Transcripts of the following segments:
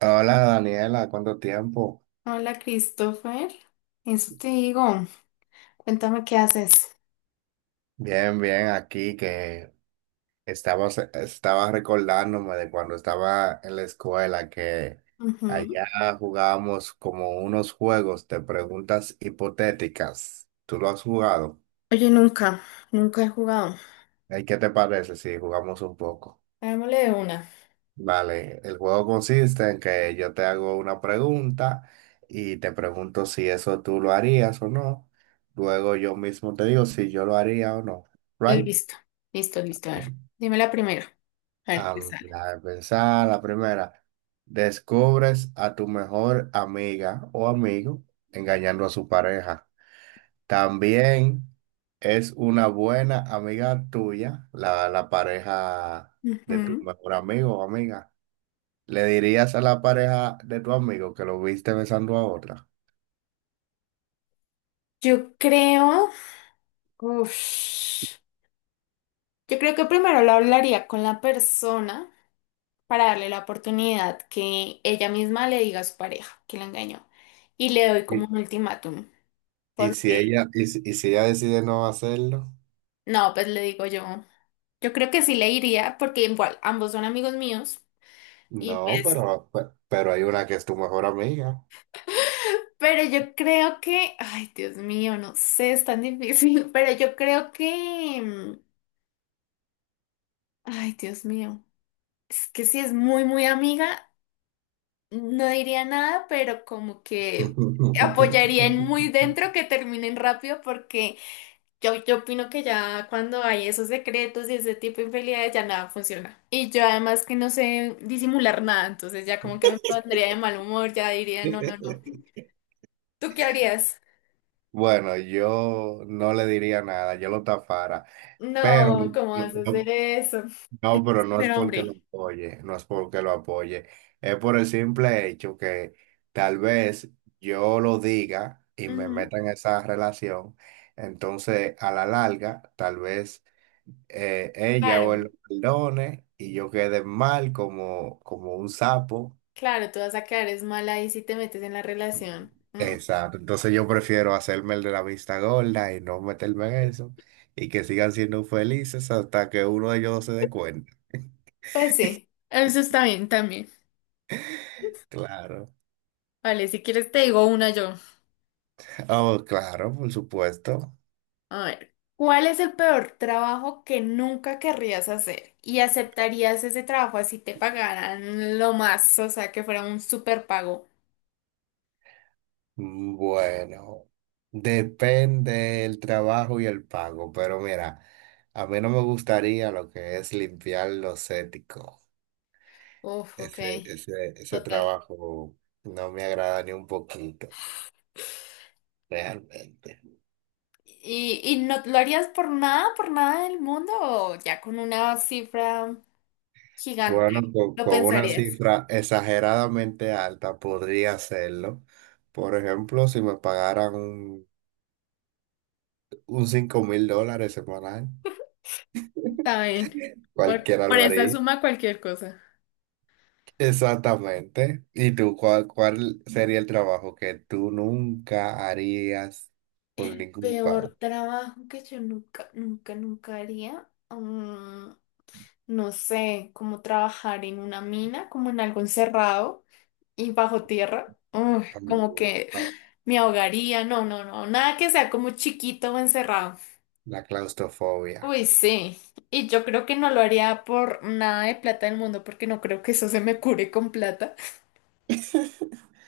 Hola Daniela, ¿cuánto tiempo? Hola, Christopher. Eso te digo. Cuéntame qué haces. Bien, bien, aquí que estaba recordándome de cuando estaba en la escuela que Ujú. allá jugábamos como unos juegos de preguntas hipotéticas. ¿Tú lo has jugado? Oye, nunca, nunca he jugado. ¿Y qué te parece si jugamos un poco? Hagámosle de una. Vale, el juego consiste en que yo te hago una pregunta y te pregunto si eso tú lo harías o no. Luego yo mismo te digo si yo lo haría o no. Eh, ¿Right? Listo, listo, listo. A ver, dime la primera. A ver qué sale. La de pensar, la primera. Descubres a tu mejor amiga o amigo engañando a su pareja. También es una buena amiga tuya, la pareja de tu Ujú. mejor amigo o amiga. ¿Le dirías a la pareja de tu amigo que lo viste besando a otra? Yo creo. Uf. Yo creo que primero lo hablaría con la persona para darle la oportunidad que ella misma le diga a su pareja que la engañó. Y le doy Y, como un ultimátum. Y si ella decide no hacerlo, No, pues le digo yo. Yo creo que sí le iría, porque igual ambos son amigos míos. Y no, pues, pero, pero hay una que es tu mejor amiga. pero yo creo que, ay, Dios mío, no sé, es tan difícil, pero yo creo que, ay, Dios mío, es que si es muy, muy amiga, no diría nada, pero como que apoyaría en muy dentro que terminen rápido, porque yo opino que ya cuando hay esos secretos y ese tipo de infidelidades ya nada funciona. Y yo además que no sé disimular nada, entonces ya como que me pondría de mal humor, ya diría, no, no, no. ¿Tú qué harías? Bueno, yo no le diría nada, yo lo tapara, pero No, no, ¿cómo vas a hacer no- eso? no, pero no es Pero porque lo hombre, apoye, no es porque lo apoye, es por el simple hecho que tal vez yo lo diga y me ujú, meta en esa relación, entonces a la larga tal vez ella o él claro, lo perdone y yo quede mal como, como un sapo. claro, tú vas a quedar es mala ahí si te metes en la relación. Mm. Exacto, entonces yo prefiero hacerme el de la vista gorda y no meterme en eso y que sigan siendo felices hasta que uno de ellos no se dé cuenta. Pues sí, eso está bien también. Claro. Vale, si quieres te digo una yo. Oh, claro, por supuesto. A ver, ¿cuál es el peor trabajo que nunca querrías hacer? ¿Y aceptarías ese trabajo así te pagaran lo más, o sea, que fuera un super pago? Bueno, depende del trabajo y el pago, pero mira, a mí no me gustaría lo que es limpiar los éticos. Uf, ok, Ese total. trabajo no me agrada ni un poquito, realmente. ¿Y no lo harías por nada del mundo o ya con una cifra Bueno, gigante? ¿Lo con una pensarías? cifra exageradamente alta podría hacerlo. Por ejemplo, si me pagaran un $5.000 semanal, Está bien. Por, cualquiera por lo esa haría. suma cualquier cosa. Exactamente. ¿Y tú cuál sería el trabajo que tú nunca harías por ningún pago? Peor trabajo que yo nunca, nunca, nunca haría. Mm, no sé, como trabajar en una mina, como en algo encerrado y bajo tierra. Uy, como que Ah, me ahogaría. No, no, no, nada que sea como chiquito o encerrado. la claustrofobia. Uy, sí. Y yo creo que no lo haría por nada de plata del mundo, porque no creo que eso se me cure con plata.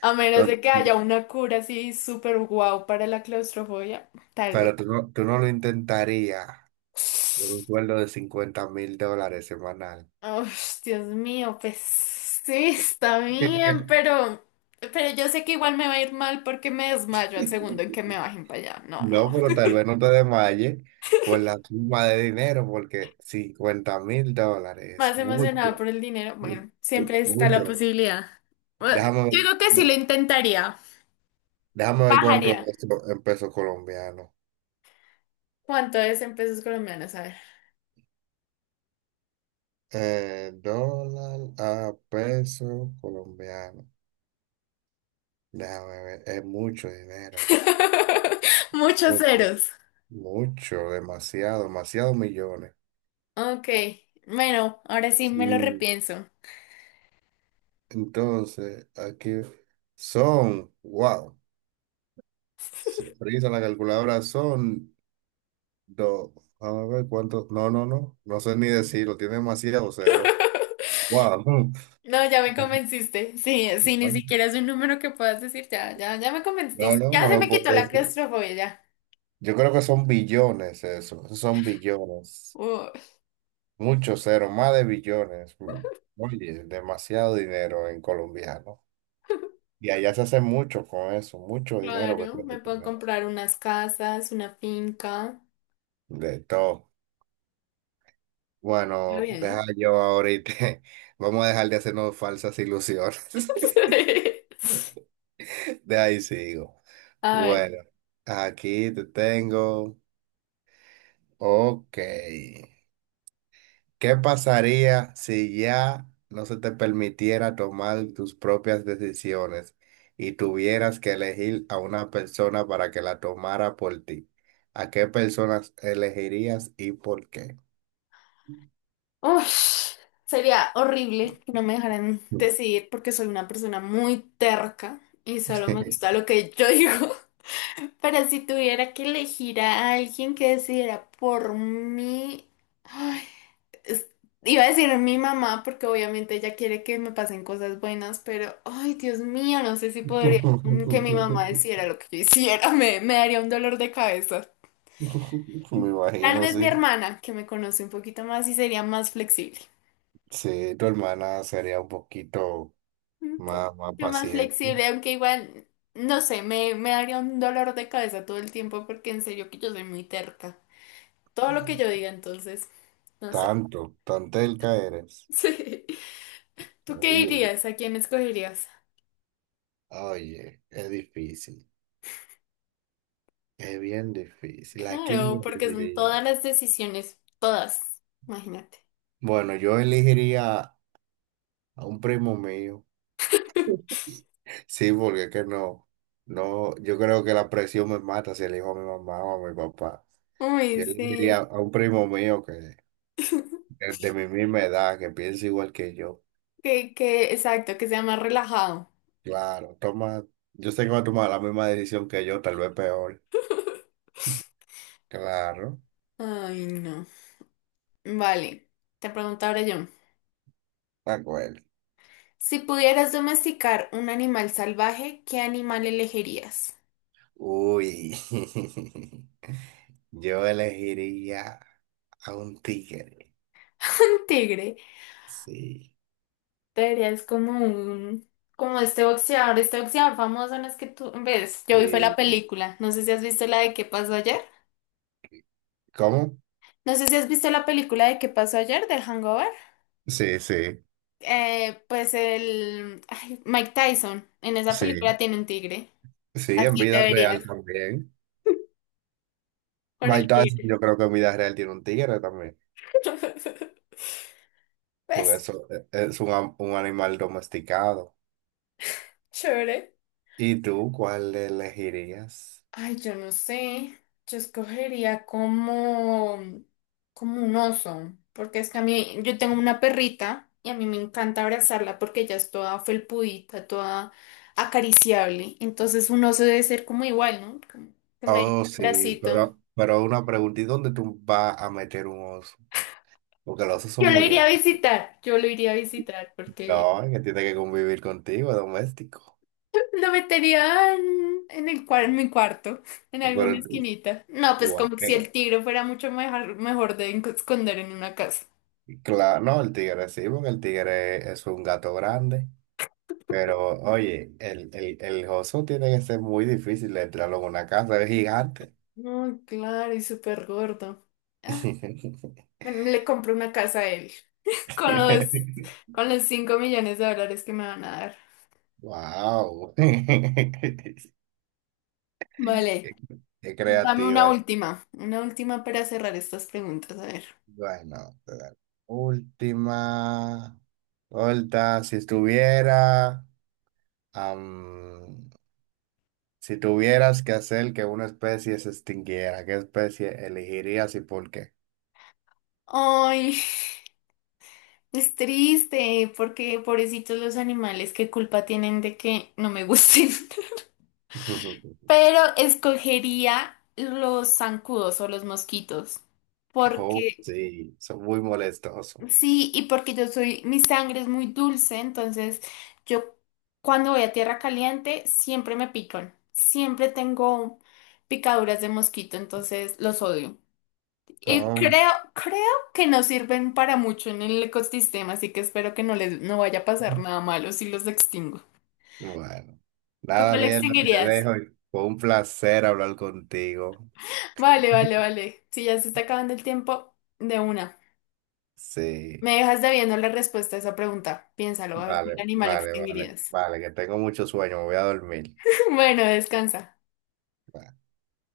A menos No, de que haya una cura así súper guau para la claustrofobia, tal vez. pero tú no lo intentarías por un sueldo de $50.000 semanal. Ush, Dios mío, pues sí, está bien, pero yo sé que igual me va a ir mal porque me desmayo al segundo en que me bajen para allá. No, no. No, pero tal vez no te desmayes por la suma de dinero, porque $50.000 Más es mucho, emocionada por el dinero. mu- Bueno, siempre está la mucho. posibilidad. Bueno, yo Déjame, creo que sí ver- lo intentaría. Déjame ver cuánto es Bajaría. esto en pesos colombianos. ¿Cuánto es en pesos colombianos? A ver. Dólar a peso colombiano. Déjame ver, es mucho dinero. Muchos Mucho, ceros. mucho, demasiado, demasiados millones. Ok. Bueno, ahora sí Sí, me lo repienso. entonces, aquí son, wow, se frisa la calculadora, son Do, a ver cuánto. No, no, no. No sé ni decirlo. Tiene demasiado cero. Wow. No, ya me convenciste. Sí, sí, ni siquiera es un número que puedas decir. Ya, ya, ya me No, convenciste. no, Ya no se lo me quitó puedo la decir. claustrofobia, ya. Yo creo que son billones eso. Esos Son billones. Uh, Muchos ceros, más de billones. Mm. Oye, demasiado dinero en colombiano. Y allá se hace mucho con eso, mucho dinero que claro, se me hace con puedo eso. comprar unas casas, una finca. De todo. Está Bueno, bien, ¿no? deja yo ahorita. Vamos a dejar de hacernos falsas ilusiones. De ahí sigo. A ver. Bueno, aquí te tengo. Ok. ¿Qué pasaría si ya no se te permitiera tomar tus propias decisiones y tuvieras que elegir a una persona para que la tomara por ti? ¿A qué personas elegirías y por qué? Ush, sería horrible que no me dejaran decidir porque soy una persona muy terca y solo me gusta lo que yo digo. Pero si tuviera que elegir a alguien que decidiera por mí. Ay, es- iba a decir mi mamá, porque obviamente ella quiere que me pasen cosas buenas, pero, ay, Dios mío, no sé si podría, mm, que mi mamá hiciera lo que yo hiciera, me daría un dolor de cabeza. Me Tal imagino, vez mi sí. hermana, que me conoce un poquito más y sería más flexible. Sí, tu hermana sería un poquito Un más poquito más paciente. flexible, aunque igual, no sé, me daría un dolor de cabeza todo el tiempo, porque en serio que yo soy muy terca. Todo lo que yo diga, entonces, no sé. Tanto, tan telca eres. Sí. ¿Tú qué Oye, dirías? ¿A quién escogerías? oye, es difícil, es bien difícil. ¿A quién yo Claro, porque son todas elegiría? las decisiones, todas, imagínate. Bueno, yo elegiría a un primo mío. Sí, porque es que no, no, yo creo que la presión me mata si elijo a mi mamá o a mi papá. Uy, Yo elegiría sí. a un primo mío de mi misma edad, que piensa igual que yo. Exacto, que sea más relajado. Claro, toma, yo sé que va a tomar la misma decisión que yo, tal vez peor. Claro, Ay, no. Vale, te pregunto ahora yo. de acuerdo. Si pudieras domesticar un animal salvaje, ¿qué animal elegirías? Uy, yo elegiría a un tigre. Un tigre. Sí, Traerías como un... Como este boxeador famoso, no es que tú... ¿Ves? Yo vi fue la sí. película. No sé si has visto la de ¿Qué pasó ayer? ¿Cómo? No sé si has visto la película de ¿Qué pasó ayer?, del Hangover. Sí, sí, Pues el, ay, Mike Tyson en esa película sí. tiene un tigre. Sí, en Así te vida verías real también. con Mike el Tyson, tigre. yo creo que en vida real tiene un tigre también, porque Pues, eso es un animal domesticado. chévere. ¿Y tú cuál elegirías? Ay, yo no sé. Yo escogería como, como un oso. Porque es que a mí, yo tengo una perrita y a mí me encanta abrazarla porque ella es toda felpudita, toda acariciable. Entonces un oso debe ser como igual, ¿no? Como que me dé un Oh, sí, abracito. Pero una pregunta, ¿y dónde tú vas a meter un oso? Porque los osos son Yo lo muy iría a grandes. visitar, yo lo iría a visitar porque No, que tiene que convivir contigo, doméstico. lo metería en el en mi cuarto, en alguna Pero tú- esquinita. No, pues tú- como si eh, el tigre fuera mucho mejor, mejor de esconder en una casa. claro, no, el tigre sí, porque el tigre es un gato grande. Pero oye, el oso tiene que ser muy difícil de entrarlo en una casa, es gigante. No, claro, y súper gordo. Ah, bueno, le compro una casa a él. Con los, con los 5 millones de dólares que me van a dar. Wow. Vale, Qué dame una creativa. última. Una última para cerrar estas preguntas. A ver. Bueno, la última. Ahorita, si estuviera. Si tuvieras que hacer que una especie se extinguiera, ¿qué especie elegirías y por qué? Ay, es triste, porque pobrecitos los animales, ¿qué culpa tienen de que no me gusten? Pero escogería los zancudos o los mosquitos. Oh, Porque sí, son muy molestosos. sí, y porque yo soy, mi sangre es muy dulce, entonces yo cuando voy a tierra caliente siempre me pican. Siempre tengo picaduras de mosquito, entonces los odio. Y Oh, creo que no sirven para mucho en el ecosistema, así que espero que no les no vaya a pasar nada malo si los extingo. bueno, ¿Tú nada, cuál Daniela, te extinguirías? dejo. Fue un placer hablar contigo. Vale, vale, vale. Si ya se está acabando el tiempo, de una. Sí, Me dejas debiendo la respuesta a esa pregunta. Piénsalo, a ver, ¿qué vale, animal vale, vale, extinguirías? vale, que tengo mucho sueño, me voy a dormir. Bueno, descansa. Bye.